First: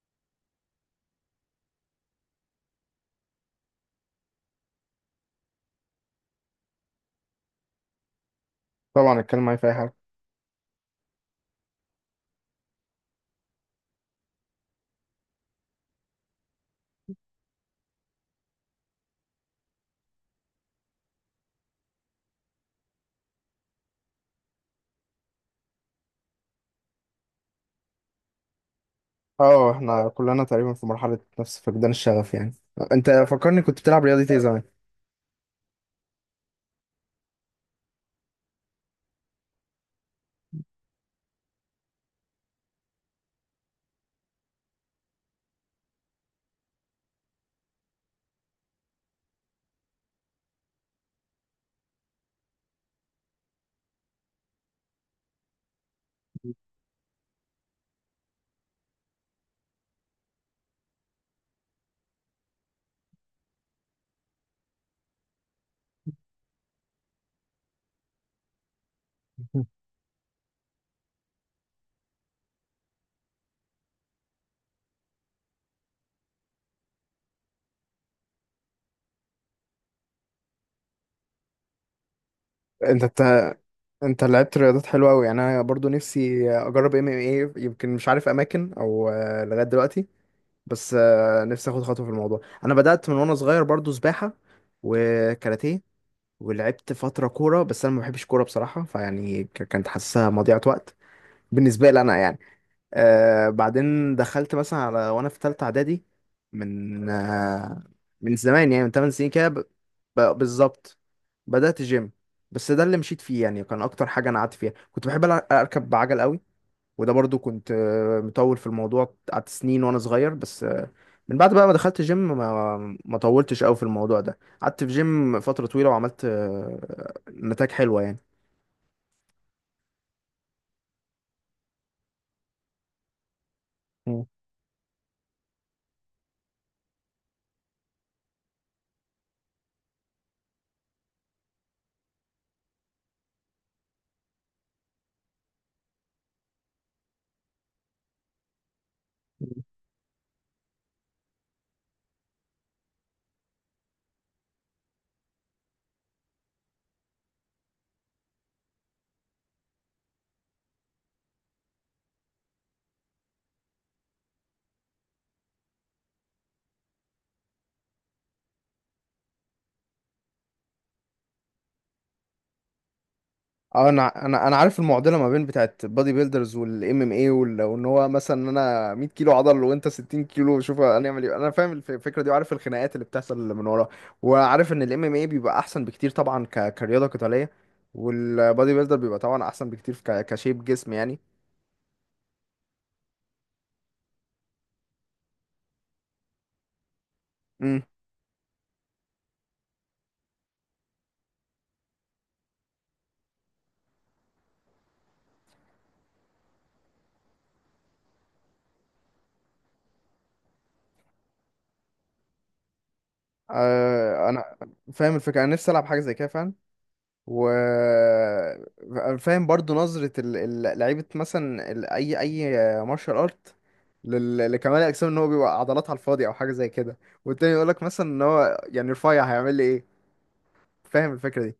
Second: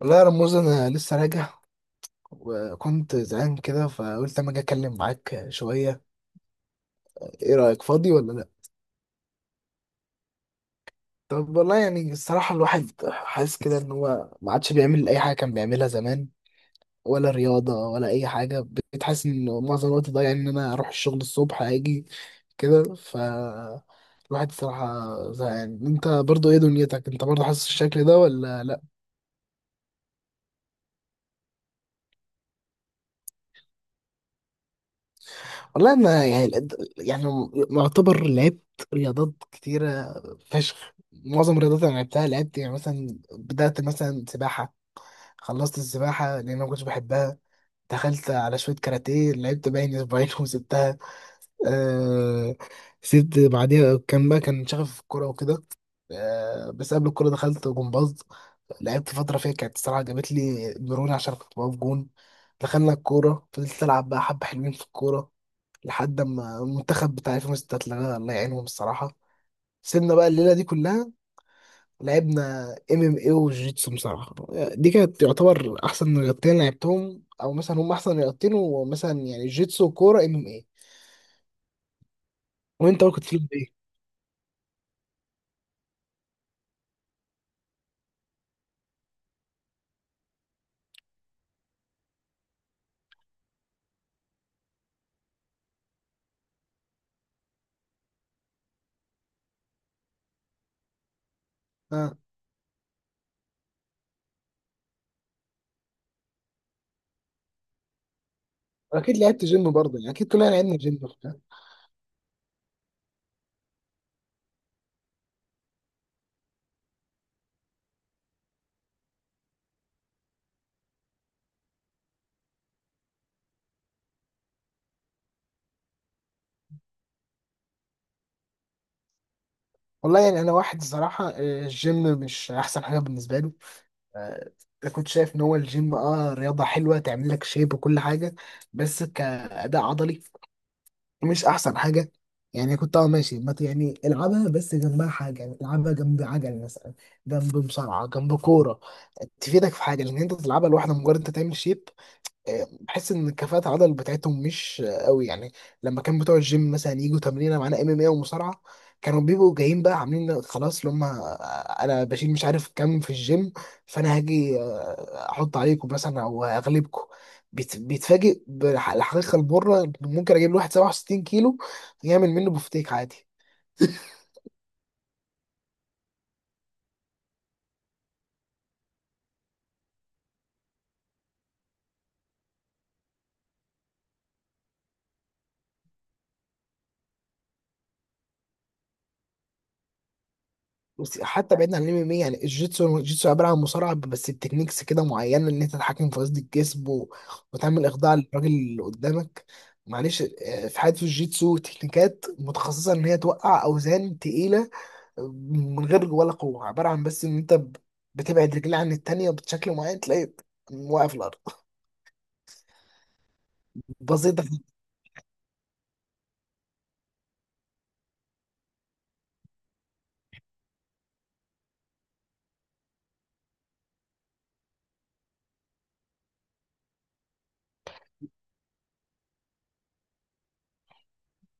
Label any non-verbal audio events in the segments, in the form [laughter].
والله يا رموز انا لسه راجع وكنت زهقان كده فقلت اما اجي اتكلم معاك شويه. ايه رايك؟ فاضي ولا لا؟ طبعا اتكلم معايا في اي حاجه. طب والله يعني الصراحه الواحد حاسس كده ان هو ما عادش بيعمل اي حاجه كان بيعملها زمان، ولا رياضه ولا اي حاجه. بقيت حاسس ان معظم الوقت ضايع، ان انا اروح الشغل الصبح اجي كده. الواحد الصراحه زهقان. انت برضو ايه دنيتك؟ انت برضو حاسس الشكل ده ولا لا؟ اه، احنا كلنا تقريبا في مرحله نفس فقدان الشغف يعني. انت فكرني، كنت بتلعب رياضه ايه زمان؟ والله انا يعني معتبر لعبت رياضات كتيره فشخ. معظم الرياضات اللي لعبتها لعبت يعني مثلا، بدأت مثلا سباحه، خلصت السباحه لان انا ما كنتش بحبها. دخلت على شويه كاراتيه، لعبت باين اسبوعين [laughs] وسبتها. آه، سبت بعديها كان بقى كان شغف في الكوره وكده. آه بس قبل الكوره دخلت جمباز، لعبت فتره فيها كانت الصراحه جابت لي مرونه عشان كنت بقف جون. دخلنا الكوره، فضلت العب بقى حبه حلوين في الكوره لحد ما المنتخب بتاع 2006 اتلغى، الله يعينهم الصراحه. [laughs] سيبنا بقى الليله دي كلها. لعبنا ام ام اي وجيتسو بصراحه. دي كانت تعتبر احسن رياضتين لعبتهم، او مثلا هم احسن رياضتين، ومثلا يعني جيتسو وكوره ام ام اي. انت وانت بقى انت كنت تلعب ايه؟ انت لعبت رياضات حلوه قوي يعني، انا برضو نفسي اجرب ام ام ايه، يمكن مش عارف اماكن او لغايه دلوقتي. بس نفسي اخد خطوه في الموضوع. انا بدات من وانا صغير برضو سباحه وكاراتيه، ولعبت فتره كوره بس انا ما بحبش كوره بصراحه، فيعني كانت حاسسها مضيعه وقت بالنسبه لي ها، انا يعني. آه، بعدين دخلت مثلا على وانا في تالتة اعدادي، من من زمان يعني من 8 اكيد سنين لعبت كده. جيم برضه يعني. اكيد كلنا لعبنا بالظبط، جيم وبتاع. بدأت جيم. بس ده اللي مشيت فيه يعني، كان اكتر حاجة انا قعدت فيها. كنت بحب اركب عجل قوي، وده برضو كنت مطول في الموضوع، قعدت سنين وانا صغير. بس آه، من بعد بقى ما دخلت جيم ما طولتش قوي في الموضوع ده، قعدت في جيم فترة طويلة وعملت نتائج حلوة يعني. والله يعني انا واحد الصراحه آه، الجيم مش احسن حاجه بالنسبه له. مم. آه، انا كنت شايف ان هو الجيم اه رياضه حلوه تعمل لك شيب وكل حاجه، بس كاداء عضلي مش احسن حاجه. يعني كنت اه ماشي ما ت- يعني العبها بس جنبها حاجه. يعني العبها جنب عجل مثلا، جنب مصارعه، جنب كوره، تفيدك في حاجه. لان انت تلعبها لوحدها مجرد انت تعمل شيب، بحس ان كفاءة العضل بتاعتهم مش قوي يعني. لما كان بتوع الجيم مثلا يجوا تمرينه معانا ام ام اي ومصارعه، كانوا بيبقوا جايين بقى عاملين خلاص اللي هم آه، انا بشيل مش عارف كام في الجيم، فانا هاجي آه، احط عليكم مثلا او اغلبكم. بيتفاجئ بالحقيقه المره. ممكن اجيب له واحد 67 كيلو يعمل منه بفتيك عادي. اه، انا عارف المعضله ما بين بتاعت بادي بيلدرز والام ام اي، وان هو مثلا ان انا 100 كيلو عضل وانت 60 كيلو، شوف هنعمل ايه. انا فاهم الفكره دي، وعارف الخناقات اللي بتحصل اللي من ورا، وعارف ان الام ام اي بيبقى احسن بكتير طبعا كرياضه قتاليه، والبادي بيلدر بيبقى طبعا احسن بكتير كشيب جسم يعني. بس حتى بعيدا عن الام ام اي، يعني الجيتسو، الجيتسو عباره عن مصارعه بس بتكنيكس كده معينه، ان انت تتحكم في وزن الجسم و... امم. وتعمل اخضاع للراجل اللي قدامك. معلش آه، في حاجات في الجيتسو تكنيكات متخصصه ان هي توقع اوزان تقيله آه، من غير ولا قوه. عباره عن بس ان انت بتبعد رجلي عن التانيه بشكل معين، تلاقي واقف الارض. آه، بسيطه. انا فاهم الفكره، انا نفسي العب حاجه زي كده فعلا، و فاهم برضو نظرة لعيبة مثلا أي أي مارشال أرت لكمال الأجسام، إن هو بيبقى عضلات على الفاضي أو حاجة زي كده، والتاني يقولك مثلا إن هو يعني رفيع هيعمل لي إيه. فاهم الفكرة دي.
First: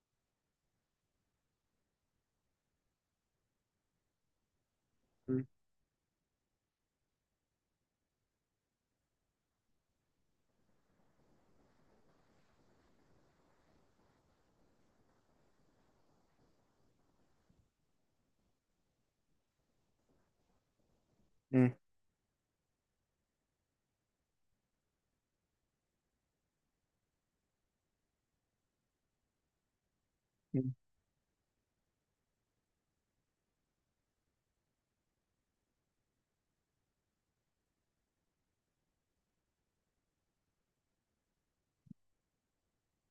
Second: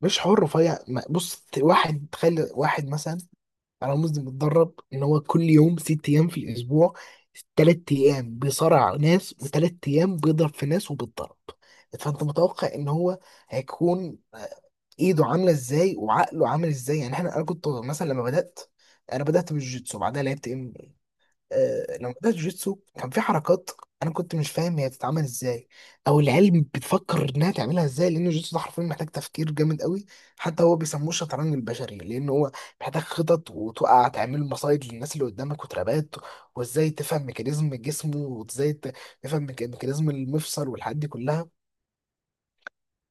مش حر رفيع بص، واحد تخيل واحد مثلا انا رمزي، متدرب ان هو كل مم. يوم ست ايام في الاسبوع، تلات ايام بيصارع ناس وتلات ايام بيضرب في ناس وبيتضرب. فانت متوقع ان هو هيكون ايده عامله ازاي وعقله عامل ازاي؟ يعني احنا انا كنت مثلا لما بدات، انا بدات بالجيتسو بعدها لعبت ام إيه. مم. آه، لما بدأت جوجيتسو كان في حركات انا كنت مش فاهم هي بتتعمل ازاي او العيال بتفكر انها تعملها ازاي، لان الجوجيتسو ده حرفيا محتاج تفكير جامد قوي. حتى مم. هو بيسموه الشطرنج البشري، لان هو محتاج خطط وتوقع، تعمل مصايد للناس اللي قدامك وترابات، وازاي تفهم ميكانيزم جسمه، وازاي تفهم ميكانيزم المفصل والحاجات دي كلها.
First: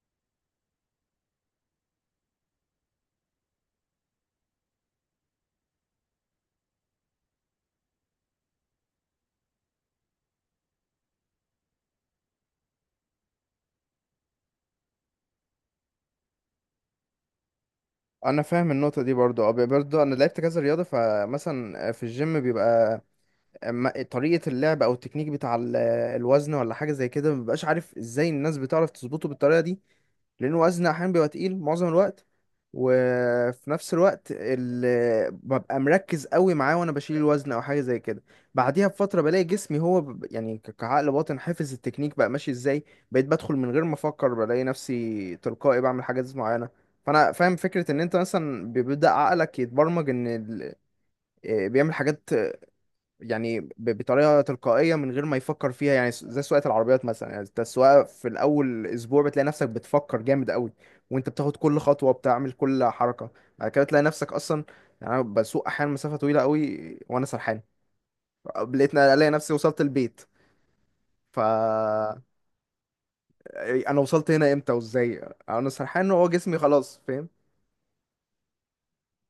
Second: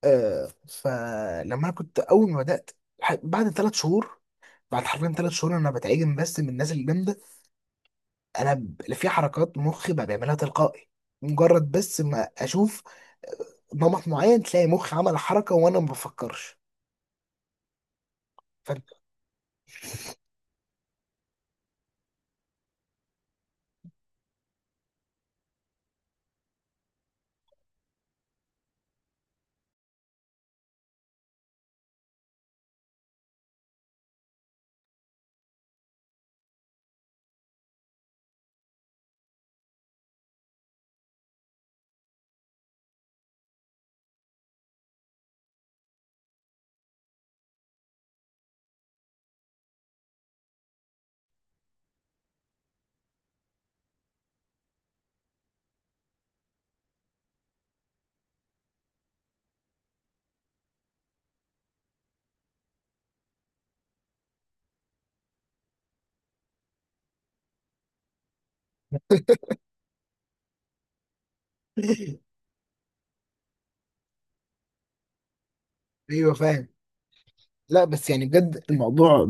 آه، فلما انا كنت اول ما بدأت، بعد ثلاث شهور، بعد حرفيا ثلاث شهور انا بتعجن بس من الناس الجامده. في حركات مخي بقى بيعملها تلقائي، مجرد بس ما اشوف نمط معين تلاقي مخي عمل حركه وانا ما بفكرش. أنا فاهم فاهم؟ النقطة دي برضو. أه، برضو أنا لعبت كذا رياضة، فمثلا في الجيم بيبقى أما طريقة اللعب أو التكنيك بتاع الوزن ولا حاجة زي كده مبقاش عارف إزاي الناس بتعرف تظبطه بالطريقة دي، لأن وزن أحيانا بيبقى تقيل معظم الوقت، وفي نفس الوقت ببقى مركز قوي معاه وأنا بشيل الوزن أو حاجة زي كده. بعديها بفترة بلاقي جسمي هو يعني كعقل باطن حافظ التكنيك بقى ماشي إزاي. بقيت بدخل من غير ما أفكر، بلاقي نفسي تلقائي بعمل حاجات معينة. فأنا فاهم فكرة إن أنت مثلا بيبدأ عقلك يتبرمج إن بيعمل حاجات يعني بطريقه تلقائيه من غير ما يفكر فيها. يعني زي سواقه العربيات مثلا، يعني انت السواقه في الاول اسبوع بتلاقي نفسك بتفكر جامد قوي، وانت بتاخد كل خطوه، بتعمل كل حركه. بعد كده تلاقي نفسك اصلا، يعني انا بسوق احيانا مسافه طويله قوي وانا سرحان، لقيت الاقي نفسي وصلت البيت. ف [laughs] انا وصلت هنا امتى وازاي، انا سرحان وهو ايوه جسمي فاهم. خلاص فاهم. لا بس يعني بجد الموضوع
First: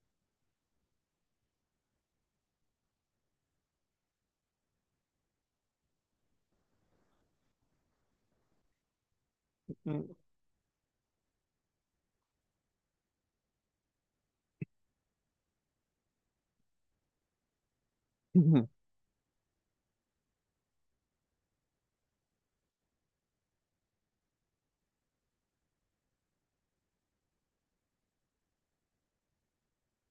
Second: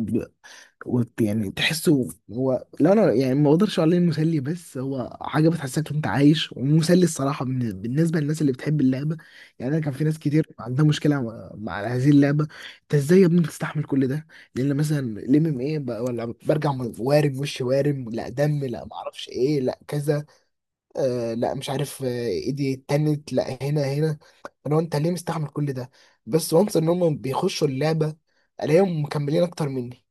يعني تحسه. هو لا انا يعني ما اقدرش اقول عليه مسلي، بس هو حاجه بتحسسك إن انت عايش، ومسلي الصراحه بالنسبه للناس اللي بتحب اللعبه. يعني انا كان في ناس كتير عندها مشكله مع مع هذه اللعبه. انت ازاي يا ابني بتستحمل كل ده؟ لان مثلا الام ام ايه، ولا برجع وارم وش، وارم، لا دم، [laughs] لا ما اعرفش ايه، لا كذا. آه لا مش عارف آه ايدي اتنت، لا هنا هنا. فلو انت ليه مستحمل كل ده، بس وانس ان هم بيخشوا اللعبه، الاقيهم مكملين اكتر مني.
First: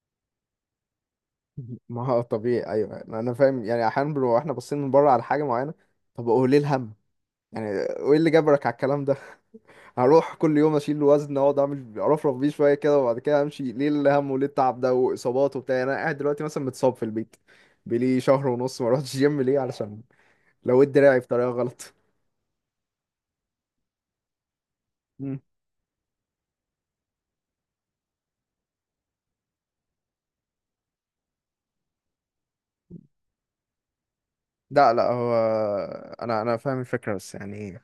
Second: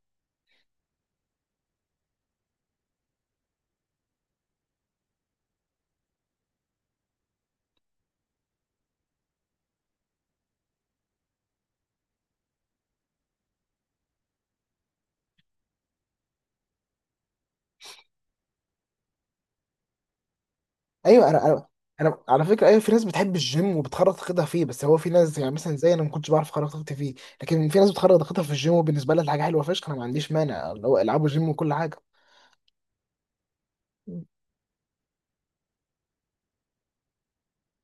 ما هو طبيعي، ايوه انا فاهم. يعني احيانا بنبقى احنا باصين من بره على حاجه معينه. طب هو ليه الهم يعني؟ وايه اللي جبرك على الكلام ده؟ هروح كل يوم اشيل وزن، اقعد اعمل ارفرف بيه شويه كده وبعد كده امشي، ليه الهم وليه التعب ده واصابات وبتاع؟ يعني انا قاعد دلوقتي مثلا متصاب في البيت، بقالي شهر ونص ما رحتش جيم. ليه؟ علشان لو دراعي ايوه، انا بطريقه انا غلط. انا على فكره ايوه، في ناس بتحب الجيم وبتخرج طاقتها فيه، بس هو في ناس مم. يعني مثلا زي انا ما كنتش بعرف اخرج طاقتي فيه. لكن في ناس بتخرج طاقتها في الجيم، وبالنسبه لها دي حاجه حلوه فشخ. انا ما عنديش مانع اللي هو العبوا جيم وكل حاجه. لا لا، هو انا فاهم الفكره بس يعني،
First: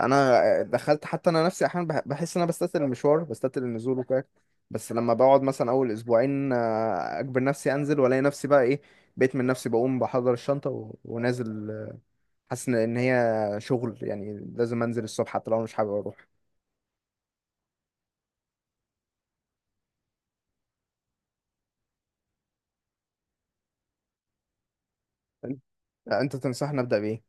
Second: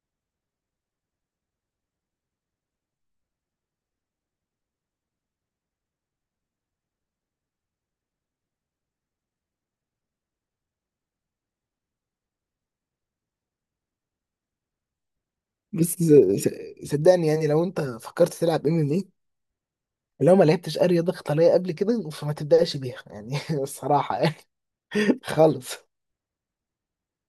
انا دخلت حتى انا نفسي احيانا بحس ان انا بستثقل المشوار، بستثقل النزول وكده. بس لما بقعد مثلا اول اسبوعين اجبر نفسي انزل، والاقي نفسي بقى ايه؟ بقيت من نفسي بقوم بحضر الشنطه ونازل. حاسس ان هي شغل يعني، لازم انزل الصبح حتى لو أنا مش بس حابب س- اروح. صدقني، يعني لو انت فكرت تلعب ام ام اي، لو ما لعبتش اي رياضه قتاليه قبل كده فما تبداش بيها يعني. [laughs] الصراحه يعني [laughs] انت خالص. أنت تنصحني ابدا بايه؟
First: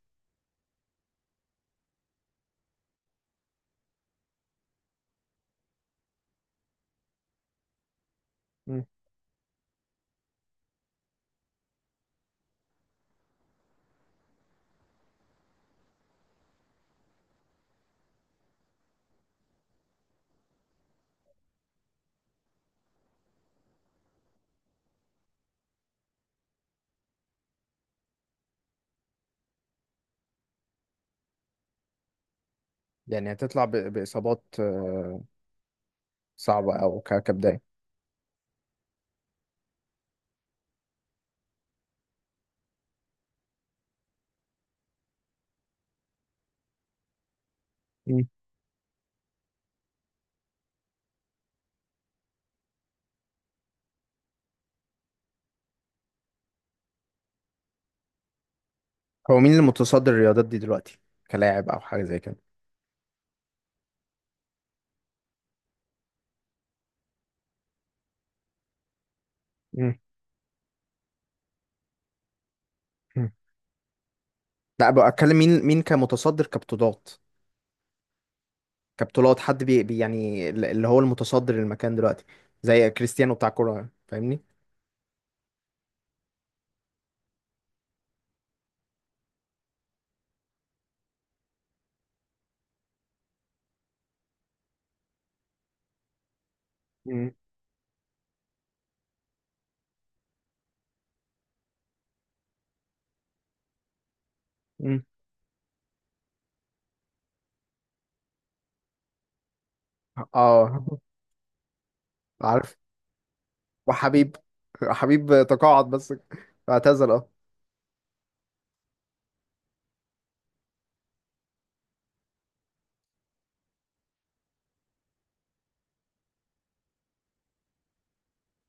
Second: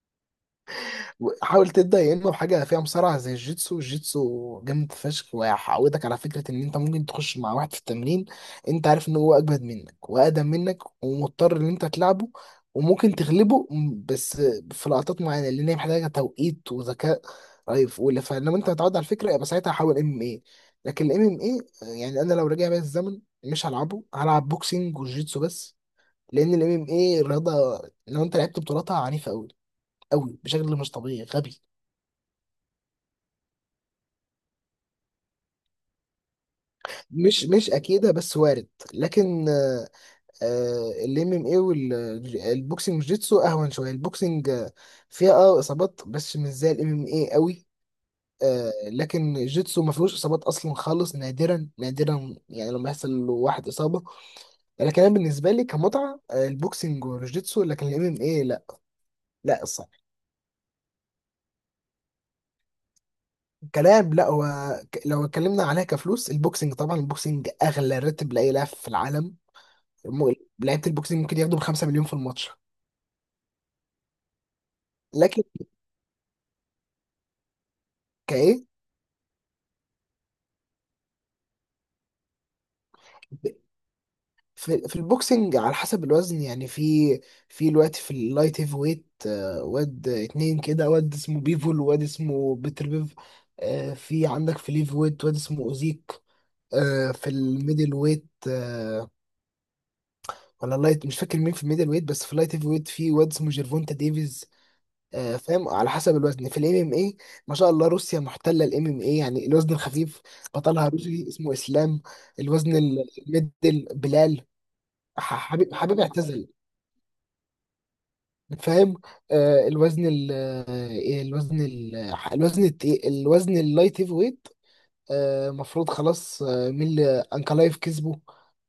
حاول تبدا يا اما بحاجه فيها مصارعه زي الجيتسو. الجيتسو جامد فشخ، وهيعودك على فكره ان انت ممكن تخش مع واحد في التمرين، مم. انت عارف ان هو اجمد منك واقدم منك، ومضطر ان انت تلعبه، وممكن تغلبه بس في لقطات معينه، لان هي محتاجه توقيت وذكاء رهيب. ولا، فلما انت هتعود على الفكره يبقى ساعتها حاول ام اي. لكن الام ام اي، يعني انا لو رجع بيا الزمن مش هلعبه، هلعب بوكسينج وجيتسو بس. لان الام ام اي رياضه لو انت لعبت بطولاتها عنيفه قوي، قوي بشكل مش طبيعي غبي. يعني هتطلع باصابات صعبه او كبدايه؟ مش اكيده بس وارد. لكن آه، آه، ال ام ام اي والبوكسنج، جيتسو اهون شويه. البوكسنج آه، فيها اه اصابات بس مش زي الام ام اي قوي. مم. آه، لكن الجيتسو ما فيهوش اصابات اصلا خالص، نادرا نادرا يعني لما يحصل له واحد اصابه. لكن انا بالنسبه لي كمتعه آه، البوكسنج والجيتسو، لكن الام ام اي لا. هو مين لا الصح المتصدر الرياضات دي دلوقتي، كلاعب او حاجه زي كده؟ كلام. لا هو لو اتكلمنا عليها كفلوس، البوكسنج طبعا، البوكسنج اغلى راتب لاي لاعب في العالم. مم. لعيبه البوكسنج ممكن ياخدوا بـ5 مليون في الماتش. مم. لا، بتكلم لكن مين كمتصدر كبطولات. كايه، كبطولات، حد يعني اللي هو المتصدر المكان دلوقتي، زي كريستيانو بتاع كوره، فاهمني؟ في البوكسنج على حسب الوزن، يعني في الوقت في اللايت هيف ويت آه، واد اتنين كده، واد اسمه بيفول وواد اسمه بيتر بيف. آه، في عندك في ليف ويت واد اسمه اوزيك. آه، في مم. الميدل ويت آه، ولا اللايت مش فاكر مين في الميدل ويت، بس في اللايت هيف ويت في واد اسمه جيرفونتا ديفيز. مم. آه، فاهم؟ على حسب الوزن. في الام ام اي ما شاء الله روسيا محتله الام ام اي. يعني الوزن الخفيف اه بطلها روسي اسمه اسلام، عارف. الوزن الميدل وحبيب. بلال، حبيب حبيب، تقاعد حبيب بس، اعتزل. اعتزل. اه. فاهم؟ آه، الوزن ال آه، الوزن ال الوزن التقيل، الوزن اللايت هيفي ويت آه مفروض خلاص آه مين اللي انكلايف كسبه،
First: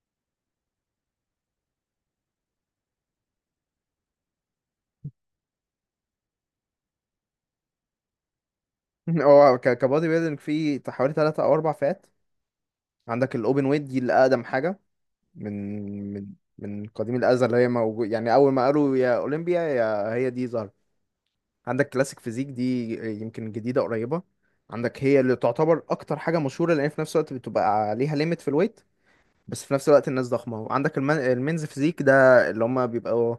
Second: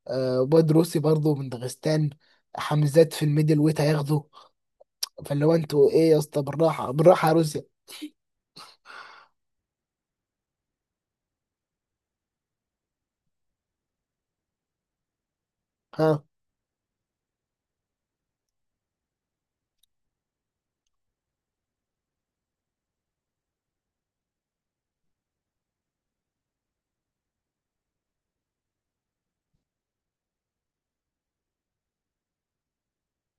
آه بودروسي برضه من داغستان. حمزات في الميدل ويت هياخده. فاللي هو انتوا ايه يا اسطى؟ بالراحه بالراحه يا روسيا. [laughs] هو كبادي بيلدينج في حوالي ثلاثة أو أربع فئات. عندك الأوبن ويت، دي اللي أقدم حاجة، من ها، من من قديم الأزل اللي هي موجود، يعني أول ما قالوا يا أولمبيا يا هي دي ظهرت. عندك كلاسيك فيزيك دي، يمكن جديدة قريبة. عندك هي اللي تعتبر أكتر حاجة مشهورة لأن في نفس الوقت بتبقى عليها ليميت في الويت، بس في نفس الوقت الناس ضخمة. وعندك المينز فيزيك ده، اللي هم بيبقوا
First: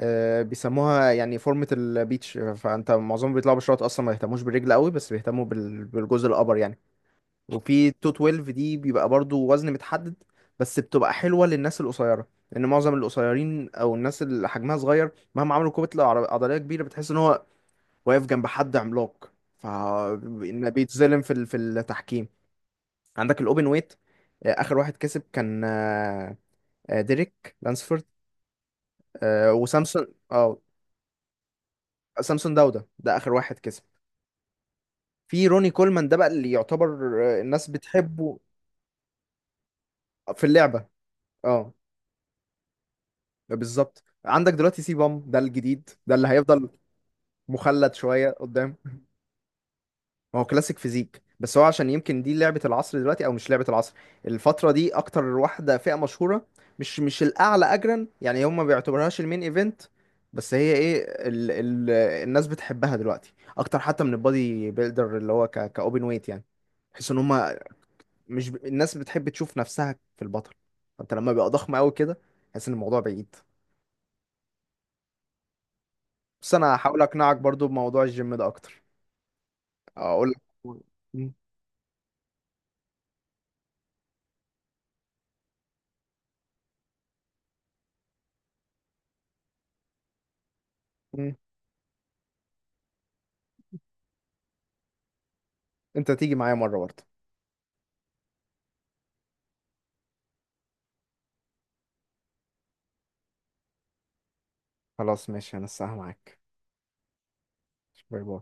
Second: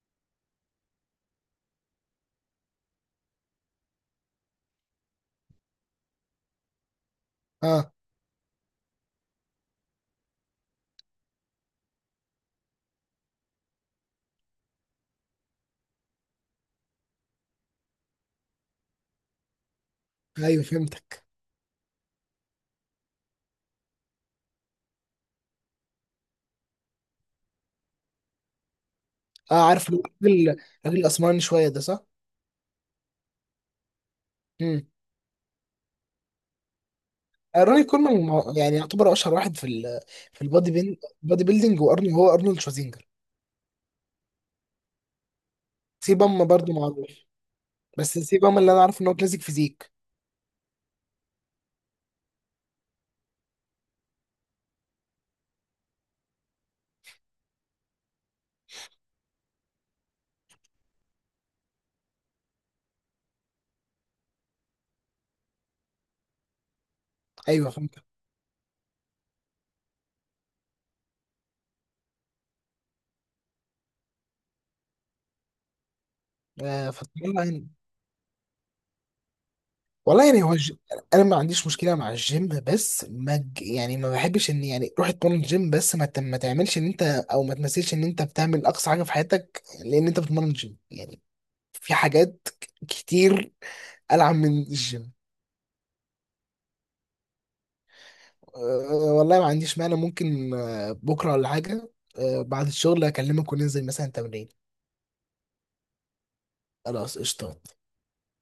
بيسموها يعني فورمة البيتش، فأنت معظمهم بيطلعوا بشوط، أصلا ما يهتموش بالرجل قوي، بس بيهتموا بالجزء الأبر يعني. وفي ها، 212، دي بيبقى برضو وزن متحدد، بس بتبقى حلوة للناس القصيرة، لأن معظم القصيرين أو الناس اللي حجمها صغير مهما عملوا كتلة عضلية كبيرة، بتحس إن هو واقف جنب حد عملاق، ف ايوه إن بيتظلم فهمتك. في في التحكيم. عندك الأوبن ويت، آه، آخر واحد كسب كان ديريك لانسفورد، آه، اه، عارف وسامسون. الراجل. اه، الراجل الاسمراني شويه ده صح؟ سامسون داودا ده آخر واحد كسب. امم، في روني كولمان ده بقى اللي يعتبر، آه، الناس راي كولمان بتحبه يعني يعتبر اشهر واحد في ال في في البادي اللعبة. بادي اه، بيلدينج، وارنولد، هو ارنولد شوازينجر. بالظبط. عندك دلوقتي سي بام ده الجديد، ده سيب اللي اما هيفضل برضه معروف، مخلد بس شويه سيب اما اللي قدام. انا عارف ان هو كلاسيك فيزيك. ما هو كلاسيك فيزيك، بس هو عشان يمكن دي لعبه العصر دلوقتي، او مش لعبه العصر، الفتره دي اكتر واحده فئه مشهوره. مش مش الاعلى اجرا، يعني هم ما بيعتبرهاش المين ايفنت، بس هي ايه، ال ال الناس بتحبها دلوقتي اكتر حتى من البادي بيلدر اللي هو كاوبن ويت يعني. تحس ان هم ايوه فهمت. مش ب... الناس بتحب تشوف نفسها في البطل، فانت لما بيبقى ضخم قوي كده تحس ان الموضوع بعيد. بس انا آه هحاول فطلع اقنعك برضو يعني. بموضوع الجيم ده اكتر، والله اقول لك. يعني هو الج... انا مم. ما عنديش مشكله مع الجيم، بس ما ج- يعني ما بحبش ان يعني روح اتمرن الجيم بس ما، ما تعملش ان انت او ما تمثلش ان انت بتعمل اقصى حاجه في حياتك لان انت بتتمرن جيم يعني. مم. في حاجات كتير العب من الجيم. انت تيجي معايا مرة برضه؟ أه، والله ما عنديش مانع، ممكن آه، بكره ولا حاجه. أه بعد الشغل اكلمك وننزل مثلا تمرين. خلاص ماشي، انا الساعة معاك. خلاص قشطه. باي باي.